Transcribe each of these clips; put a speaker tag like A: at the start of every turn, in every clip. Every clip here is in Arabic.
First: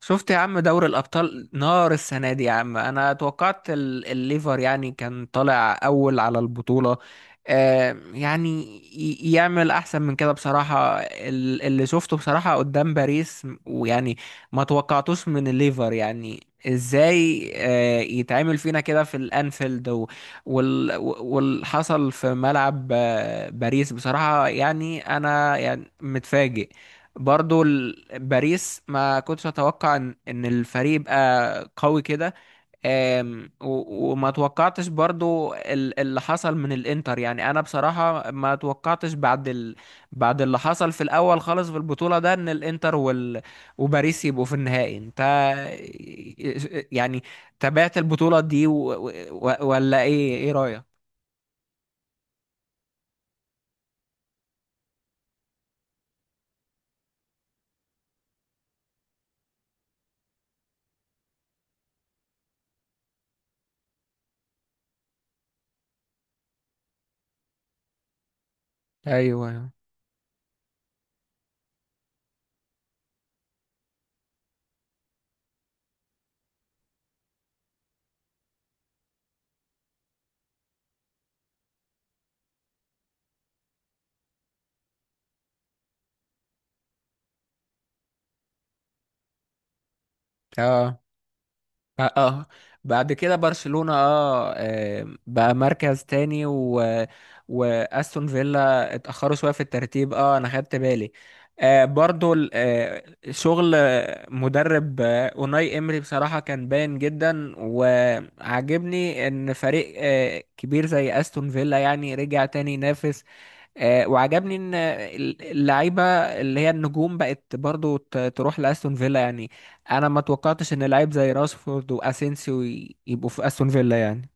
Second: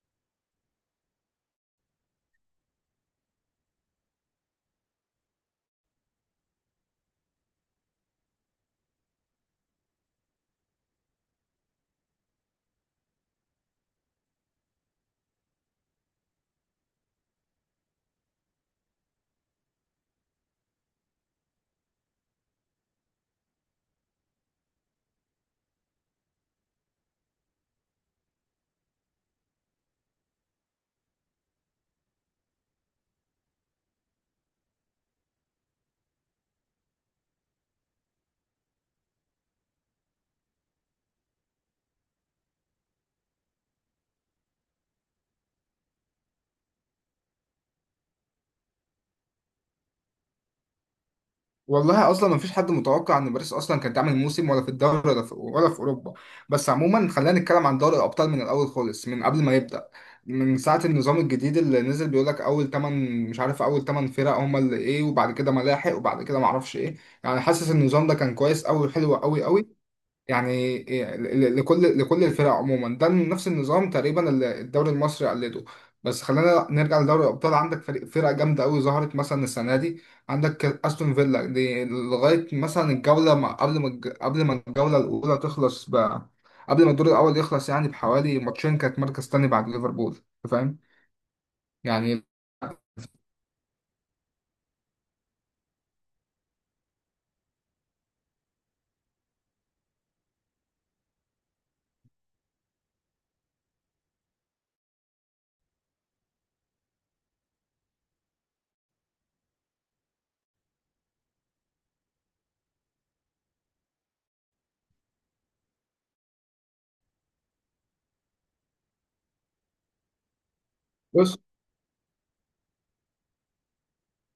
A: شفت يا عم، دوري الأبطال نار السنة دي يا عم. أنا توقعت الليفر يعني كان طالع أول على البطولة. يعني يعمل أحسن من كده بصراحة. اللي شفته بصراحة قدام باريس ويعني ما توقعتوش من الليفر. يعني ازاي يتعمل فينا كده في الأنفيلد، وال- واللي حصل في ملعب باريس بصراحة. يعني أنا يعني متفاجئ برضو. باريس ما كنتش اتوقع إن الفريق يبقى قوي كده. و- وما توقعتش برضو اللي حصل من الانتر. يعني انا بصراحة ما توقعتش بعد بعد اللي حصل في الاول خالص في البطولة ده، ان الانتر وباريس يبقوا في النهائي. انت يعني تابعت البطولة دي ولا ايه رأيك؟
B: والله اصلا ما فيش حد متوقع ان باريس اصلا كانت تعمل موسم، ولا في الدوري، ولا في اوروبا. بس عموما خلينا نتكلم عن دوري الابطال من الاول خالص، من قبل ما يبدا. من ساعه النظام الجديد اللي نزل بيقول لك اول 8، مش عارف، اول 8 فرق هم اللي ايه، وبعد كده ملاحق، وبعد كده ما اعرفش ايه. يعني حاسس ان النظام ده كان كويس قوي، حلو قوي
A: ايوه.
B: قوي. يعني لكل الفرق عموما ده نفس النظام تقريبا اللي الدوري المصري قلده. بس خلينا نرجع لدوري الابطال. عندك فرق جامده قوي ظهرت مثلا السنه دي. عندك استون فيلا دي لغايه مثلا الجوله ما قبل ما قبل ما الجوله الاولى تخلص، قبل ما الدور الاول يخلص، يعني بحوالي ماتشين كانت مركز تاني بعد ليفربول. أنت فاهم
A: اه. اه.
B: يعني.
A: آه. بعد كده برشلونة بقى مركز تاني، و واستون فيلا اتأخروا شوية في الترتيب. اه انا خدت بالي. برضو شغل مدرب اوناي امري بصراحة كان باين جدا، وعجبني ان فريق كبير زي استون فيلا يعني رجع تاني ينافس. وعجبني ان اللعيبه اللي هي النجوم بقت برضو تروح لاستون فيلا يعني. انا ما توقعتش ان لعيب زي راشفورد واسينسيو يبقوا في استون فيلا يعني.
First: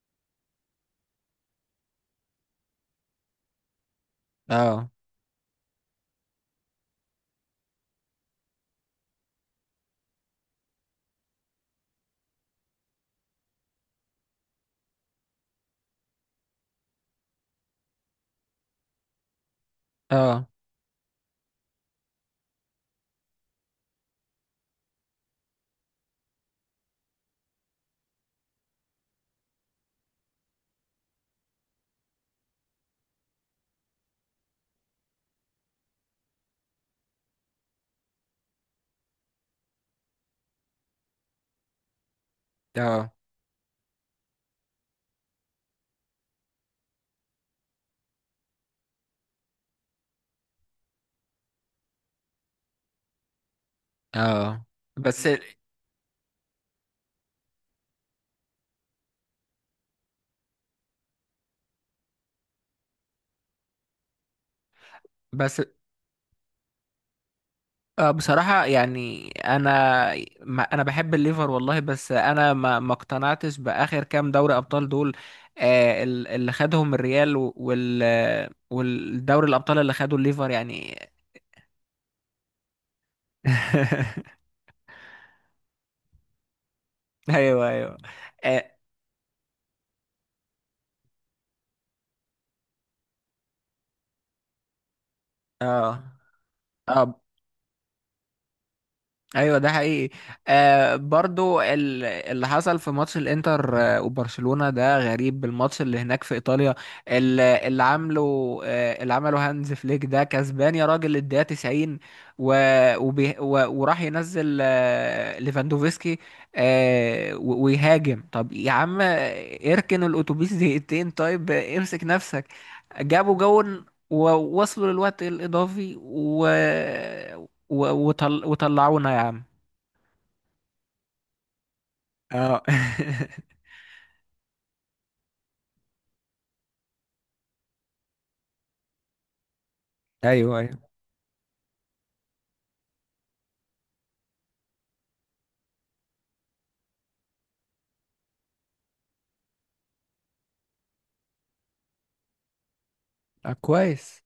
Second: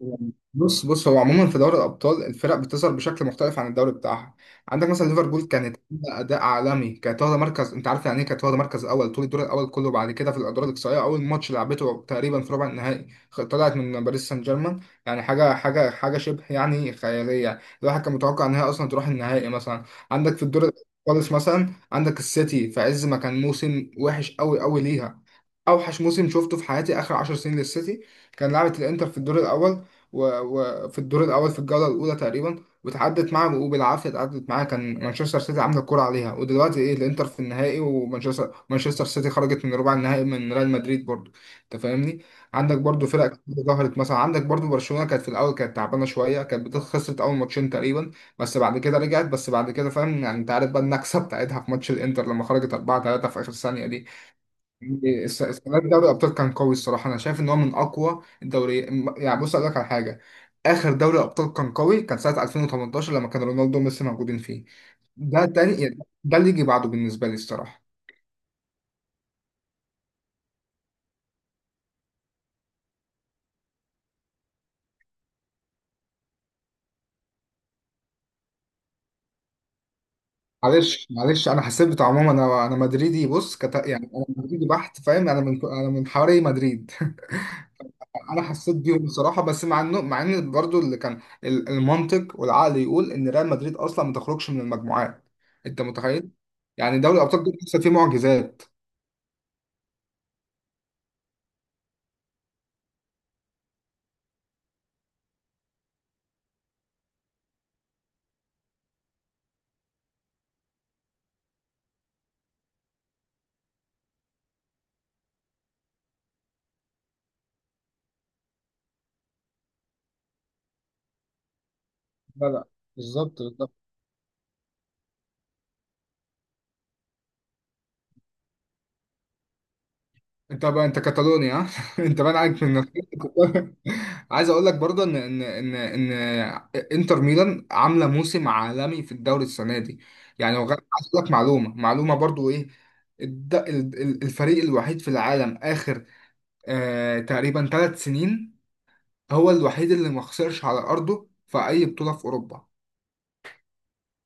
B: بص بص، هو عموما في دوري الابطال الفرق بتظهر بشكل مختلف عن الدوري بتاعها.
A: اه.
B: عندك مثلا ليفربول كانت عاملة اداء عالمي، كانت واخده مركز، انت عارف يعني ايه، كانت واخده مركز اول طول الدور الاول كله، بعد كده في الادوار الاقصائيه اول ماتش لعبته تقريبا في ربع النهائي طلعت من باريس سان جيرمان. يعني حاجه شبه يعني خياليه، الواحد كان متوقع ان هي اصلا تروح النهائي مثلا. عندك في
A: اه.
B: الدور خالص مثلا عندك السيتي في عز ما كان موسم وحش قوي قوي ليها، اوحش موسم شفته في حياتي اخر 10 سنين للسيتي. كان لعبة الانتر في الدور الاول، في الجوله الاولى تقريبا، وتعدت معاه، وبالعافيه اتعدت معاه، كان مانشستر سيتي عامله الكوره عليها، ودلوقتي ايه الانتر في النهائي، ومانشستر سيتي خرجت من ربع النهائي من ريال مدريد برضو. انت فاهمني. عندك برضو
A: اه.
B: فرق كتير ظهرت، مثلا عندك برضو برشلونه كانت في الاول كانت تعبانه شويه، كانت خسرت اول ماتشين تقريبا، بس بعد كده رجعت، بس بعد كده فاهم يعني، انت عارف بقى النكسه بتاعتها في ماتش الانتر لما خرجت 4-3 في اخر ثانيه دي.
A: اه. بس
B: السنه دي دوري الابطال كان قوي الصراحه، انا شايف ان هو من اقوى الدوري. يعني بص اقول لك على حاجه، اخر دوري ابطال كان قوي كان سنه 2018 لما كان رونالدو وميسي موجودين فيه. ده
A: بس.
B: تاني يعني، ده اللي يجي بعده بالنسبه لي الصراحه.
A: بصراحه يعني انا ما انا بحب الليفر والله، بس انا ما اقتنعتش باخر كام دوري ابطال دول. اللي خدهم الريال و- وال والدوري الابطال اللي خدوا الليفر يعني.
B: معلش معلش، انا حسيت بتاع عموما، انا مدريدي، يعني انا مدريدي بحت، فاهم، انا من حواري مدريد.
A: ايوه ايوه.
B: انا
A: اه.
B: حسيت بيهم بصراحه، بس مع ان برضو اللي كان المنطق والعقل يقول ان ريال مدريد اصلا ما تخرجش من المجموعات. انت
A: اه.
B: متخيل، يعني دوري
A: آه،
B: الابطال ده لسه فيه معجزات.
A: ايوه ده حقيقي. برضو اللي حصل في ماتش الانتر وبرشلونة ده غريب، الماتش اللي هناك في ايطاليا، ال- اللي عامله آه اللي عمله هانز فليك ده كسبان يا راجل الدقيقة 90، و... وبي... و... وراح ينزل ليفاندوفسكي آه و... ويهاجم. طب يا عم اركن الاتوبيس دقيقتين، طيب امسك نفسك.
B: لا لا،
A: جابوا
B: بالظبط بالظبط.
A: جون ووصلوا للوقت الإضافي و... و- وطل... وطلعونا يا عم.
B: انت بقى انت كاتالونيا ها؟ انت بقى
A: اه.
B: عليك من نفسك. عايز اقول لك برضه ان ان انتر ميلان عامله موسم عالمي في الدوري السنه دي. يعني
A: ايوه ايوه.
B: عايز اقول لك معلومه، معلومه برضه ايه، الفريق الوحيد في العالم اخر تقريبا 3 سنين هو الوحيد اللي ما خسرش على ارضه في اي بطوله في اوروبا.
A: آه كويس.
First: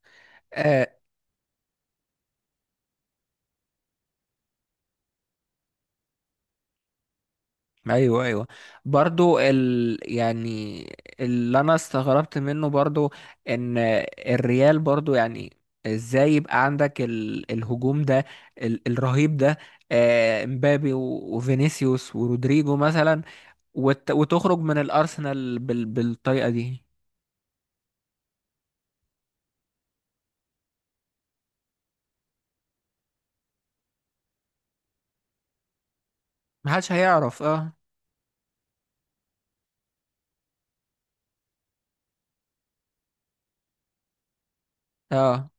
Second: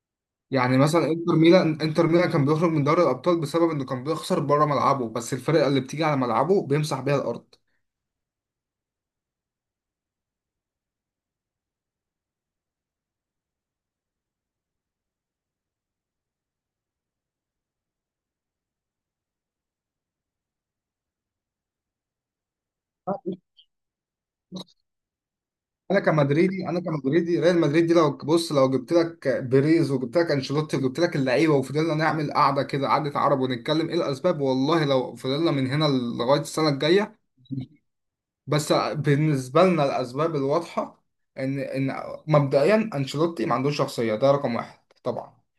B: يعني
A: آه.
B: مثلا انتر ميلان، كان بيخرج من دوري الابطال بسبب انه كان بيخسر بره ملعبه، بس الفرقه اللي بتيجي على ملعبه بيمسح بيها الارض.
A: ايوه ايوه. برضو يعني اللي انا استغربت منه برضو، ان الريال برضو يعني ازاي يبقى عندك الهجوم ده، الرهيب ده، مبابي و... وفينيسيوس ورودريجو مثلا، وت... وتخرج من الارسنال بالطريقة
B: انا
A: دي.
B: كمدريدي، ريال مدريد دي لو بص لو جبت لك بيريز، وجبت لك انشيلوتي، وجبت لك اللعيبه، وفضلنا نعمل قعده كده، قعده عرب، ونتكلم ايه الاسباب، والله لو فضلنا من هنا لغايه السنه
A: محدش
B: الجايه.
A: هيعرف. اه.
B: بس بالنسبة لنا الأسباب الواضحة إن مبدئيا أنشيلوتي ما عندوش شخصية، ده رقم واحد طبعا.
A: اه.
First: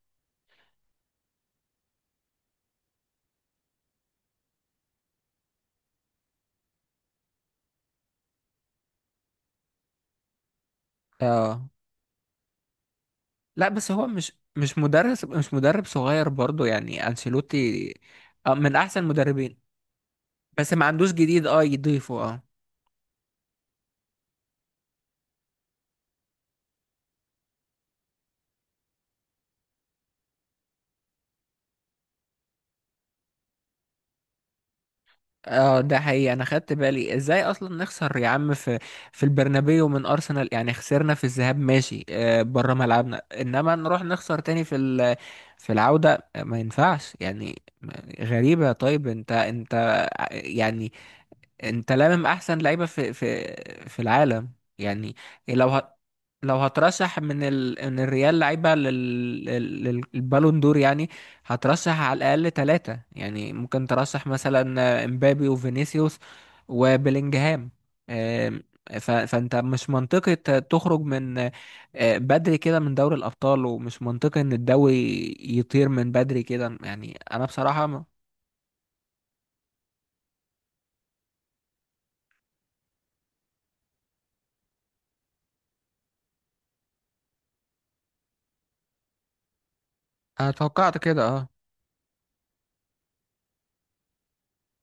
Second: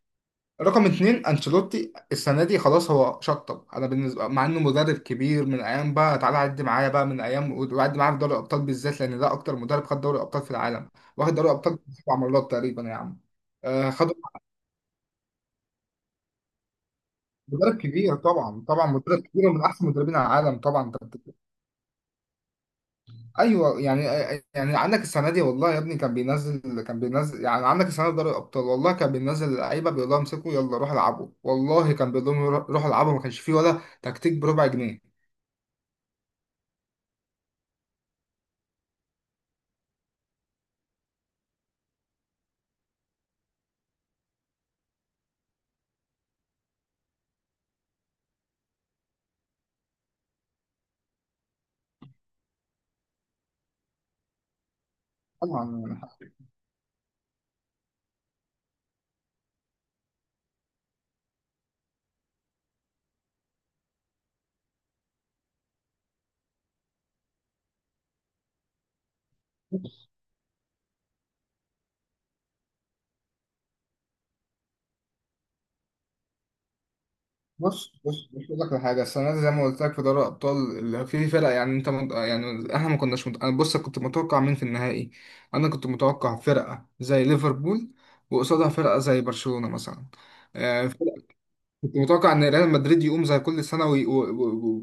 B: رقم اتنين، أنشيلوتي السنة دي خلاص هو شطب، أنا بالنسبة مع إنه مدرب كبير، من أيام بقى، تعالى عد معايا بقى، من أيام، وعد معايا في دوري الأبطال بالذات، لأن ده أكتر مدرب خد دوري الأبطال في العالم، واخد دوري
A: اه.
B: الأبطال 7 مرات تقريبا يا عم.
A: لا
B: آه،
A: بس هو
B: خد
A: مش مش مدرس مش مدرب صغير برضو يعني
B: مدرب
A: انشيلوتي.
B: كبير طبعا،
A: من
B: طبعا
A: احسن
B: مدرب كبير ومن
A: مدربين،
B: أحسن مدربين العالم
A: بس ما
B: طبعا.
A: عندوش جديد يضيفه. اه.
B: ايوه يعني، عندك السنه دي، والله يا ابني كان بينزل يعني، عندك السنه دي دوري الابطال، والله كان بينزل اللعيبه بيقول لهم امسكوا يلا روحوا العبوا، والله كان بيقول لهم روحوا العبوا، ما كانش فيه ولا تكتيك بربع جنيه.
A: اه ده حقيقي. انا خدت بالي ازاي اصلا نخسر يا عم في البرنابيو من ارسنال. يعني خسرنا في الذهاب ماشي بره ملعبنا، انما نروح نخسر تاني في في العودة ما ينفعش يعني غريبة. طيب انت يعني، انت لامم احسن لعيبه في في العالم يعني. لو
B: طبعا
A: ه...
B: يعني،
A: لو هترشح من من الريال لعيبه للبالون دور يعني، هترشح على الاقل ثلاثه. يعني ممكن ترشح مثلا امبابي وفينيسيوس وبيلينجهام. آم، ف... فانت مش منطقي تخرج من بدري كده من دوري الابطال، ومش منطقي ان الدوري يطير من بدري كده. يعني انا بصراحه
B: بص
A: ما...
B: بص بص اقول لك على حاجه، السنه دي زي ما قلت لك في دوري الابطال اللي فيه فرق يعني، يعني احنا ما كناش مت... انا بص كنت متوقع مين في النهائي. انا كنت متوقع فرقه زي ليفربول، وقصادها فرقه زي برشلونه مثلا.
A: انا
B: آه،
A: توقعت كده. اه.
B: كنت متوقع ان ريال مدريد يقوم زي كل سنه وي... و...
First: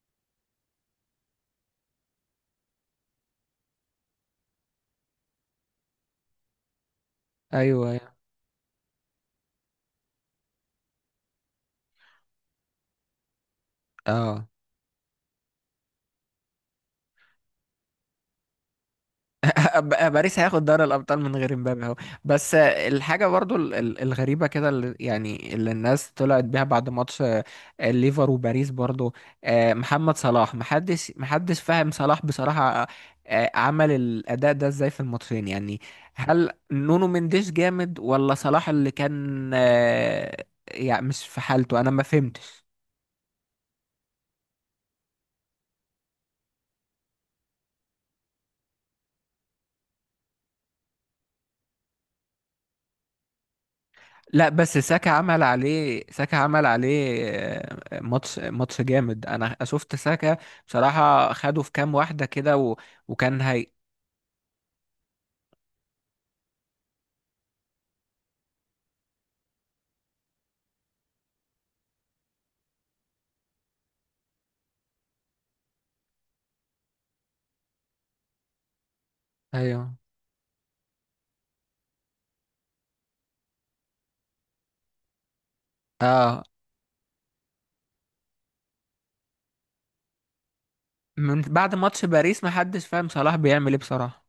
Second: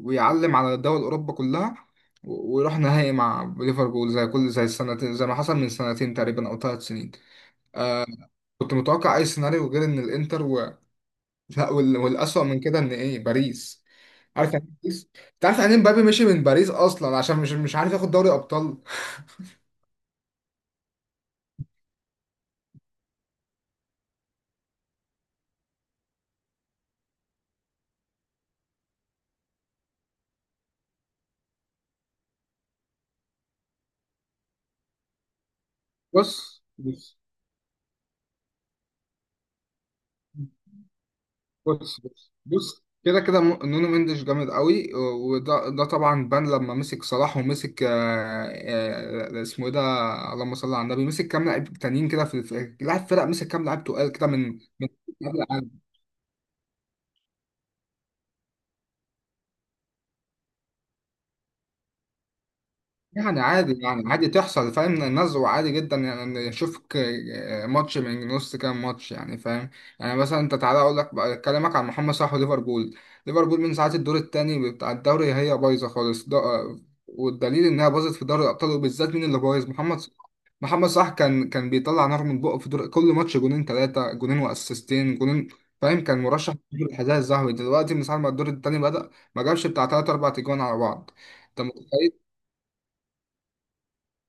B: و... ويعلم على دول اوروبا كلها، ويروح نهائي مع ليفربول، زي السنتين، زي ما حصل من سنتين تقريبا او ثلاث سنين.
A: ايوه.
B: كنت متوقع اي سيناريو غير ان الانتر و... لا وال... والاسوأ من كده ان ايه، باريس.
A: اه.
B: عارف يعني إيه باريس؟ انت عارف يعني إيه مبابي مشي من باريس اصلا عشان مش عارف ياخد دوري ابطال.
A: باريس هياخد دوري الابطال من غير مبابي اهو. بس الحاجه برضو الغريبه كده، اللي الناس طلعت بيها بعد ماتش الليفر وباريس برضو. محمد صلاح، محدش فاهم صلاح بصراحه. عمل الاداء ده ازاي في الماتشين يعني؟ هل
B: بص
A: نونو مندش جامد، ولا صلاح اللي كان يعني مش في حالته؟ انا
B: بص
A: ما
B: بص
A: فهمتش.
B: بص، كده كده نونو مندش جامد قوي، وده طبعا بان لما مسك صلاح، ومسك اسمه ايه ده، اللهم صل على النبي، مسك كام لاعب تانيين كده، لاعب فرق، مسك كام لاعب تقال كده
A: لا
B: من
A: بس ساكا عمل
B: من
A: عليه، ساكا عمل عليه ماتش ماتش جامد. انا شفت ساكا بصراحة خده في كام واحدة كده و...
B: يعني
A: وكان هي.
B: عادي، يعني عادي تحصل، فاهم، النزوة عادي جدا يعني، اشوفك ماتش من نص كام ماتش يعني، فاهم. يعني مثلا انت تعالى اكلمك عن محمد صلاح وليفربول. ليفربول من ساعة الدور الثاني بتاع الدوري هي بايظة خالص ده، والدليل انها باظت في دوري الابطال، وبالذات مين اللي بايظ؟
A: ايوه.
B: محمد صلاح. محمد صلاح كان بيطلع نار من بقه، في دور كل ماتش جونين، ثلاثة جونين، واسيستين، جونين فاهم، كان
A: اه.
B: مرشح للحذاء الذهبي. دلوقتي من ساعة ما الدور الثاني بدأ ما جابش بتاع ثلاث اربع تجوان على بعض.
A: من
B: انت
A: بعد ماتش
B: متخيل،
A: باريس محدش فاهم صلاح بيعمل ايه بصراحة.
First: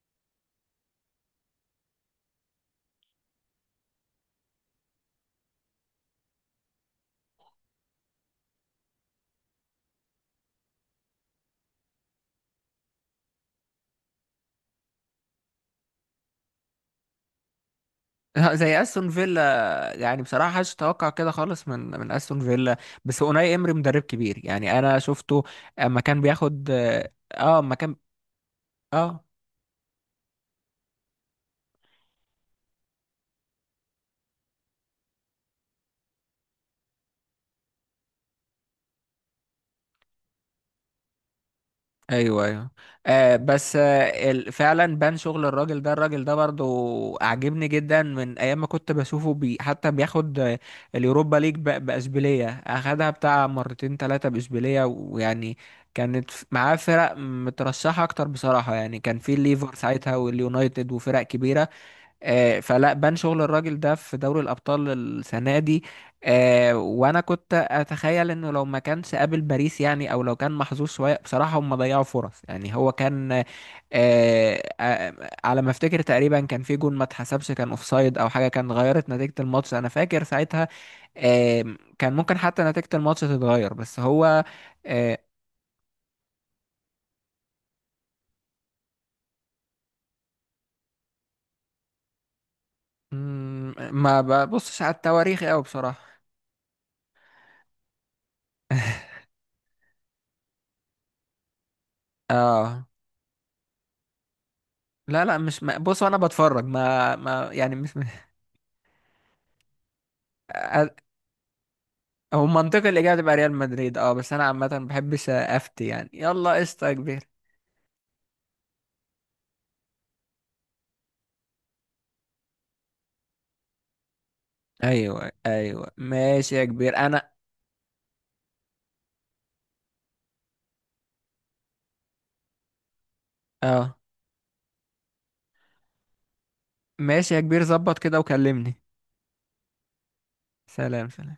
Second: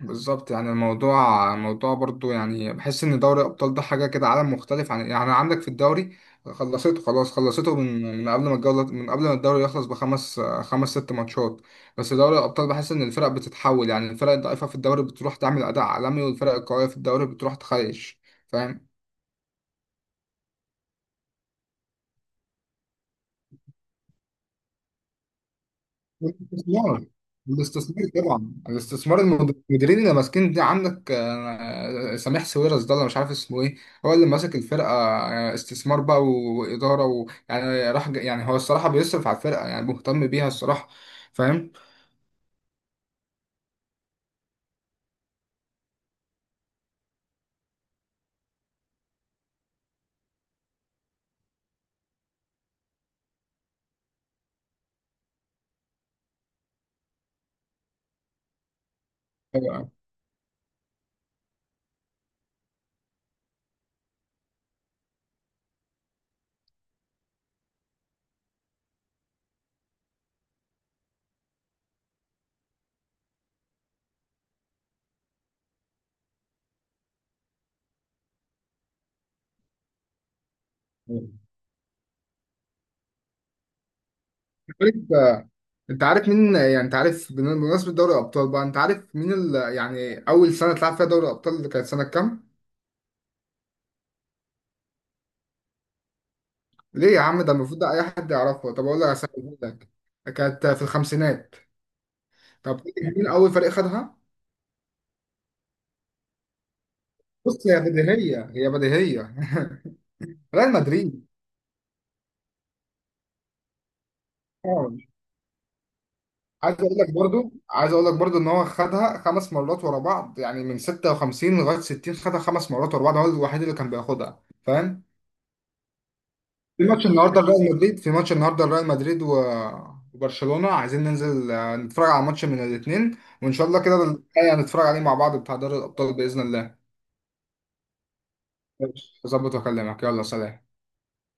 B: بالظبط. يعني الموضوع برضو يعني، بحس ان دوري الابطال ده حاجه كده عالم مختلف عن يعني، عندك في الدوري خلصته خلاص، من قبل ما الجوله، من قبل ما الدوري يخلص بخمس، خمس ست ماتشات، بس دوري الابطال بحس ان الفرق بتتحول يعني، الفرق الضعيفه في الدوري بتروح تعمل اداء عالمي، والفرق القويه في الدوري بتروح تخيش،
A: زي
B: فاهم.
A: استون فيلا يعني، بصراحة محدش توقع كده خالص من استون فيلا. بس اوناي امري مدرب كبير يعني. انا شفته اما كان بياخد
B: الاستثمار
A: اما كان.
B: الاستثمار طبعا، الاستثمار
A: اه.
B: المديرين اللي ماسكين دي، عندك سميح سويرس ده، انا مش عارف اسمه ايه، هو اللي ماسك الفرقه، استثمار بقى واداره ويعني، يعني هو الصراحه بيصرف على الفرقه يعني، مهتم بيها الصراحه، فاهم.
A: ايوه ايوه. بس فعلا بان شغل الراجل ده برضو اعجبني جدا من ايام ما كنت بشوفه بي حتى بياخد اليوروبا ليج باشبيليه، اخدها بتاع مرتين ثلاثه باشبيليه، ويعني كانت معاه فرق مترشحه اكتر بصراحه. يعني كان في الليفر
B: أيوة.
A: ساعتها واليونايتد وفرق كبيره. فلا بان شغل الراجل ده في دوري الأبطال السنة دي. وأنا كنت أتخيل إنه لو ما كانش قابل باريس، يعني أو لو كان محظوظ شوية بصراحة، هم ضيعوا فرص يعني. هو كان على ما أفتكر تقريبا كان في جون ما اتحسبش، كان أوفسايد أو حاجة، كان غيرت نتيجة الماتش. أنا فاكر ساعتها آه، كان ممكن حتى نتيجة الماتش تتغير، بس هو آه،
B: عارف- انت عارف مين يعني، انت عارف بمناسبه دوري الابطال بقى، انت عارف مين يعني اول سنه اتلعب فيها دوري الابطال اللي كانت سنه كام؟
A: ما ببصش على التواريخ أوي بصراحة.
B: ليه يا عم؟ ده المفروض ده اي حد يعرفه. طب اقول لك على سنة- أقول لك، كانت في الخمسينات. طب
A: اه.
B: فاكر مين اول فريق خدها؟
A: لا لا مش ما... بص انا بتفرج، ما
B: بص
A: يعني
B: هي
A: مش.
B: بديهيه، هي بديهيه. ريال
A: أ-
B: مدريد.
A: هو منطقي الاجابه تبقى ريال مدريد. اه بس انا عامه ما
B: طبعاً.
A: بحبش افتي يعني، يلا قشطه يا كبير.
B: عايز اقول لك برضو ان هو خدها 5 مرات ورا بعض، يعني من 56 لغايه 60 خدها 5 مرات ورا بعض، هو الوحيد اللي كان بياخدها فاهم.
A: ايوه ايوه ماشي يا كبير. انا.
B: في ماتش النهارده ريال مدريد وبرشلونه، عايزين ننزل نتفرج على ماتش من الاثنين، وان شاء الله
A: اه.
B: كده الحقيقة هنتفرج عليه مع بعض بتاع دوري الابطال باذن الله.
A: ماشي يا كبير، ظبط كده وكلمني.
B: ماشي. اظبط واكلمك، يلا سلام.
A: سلام سلام.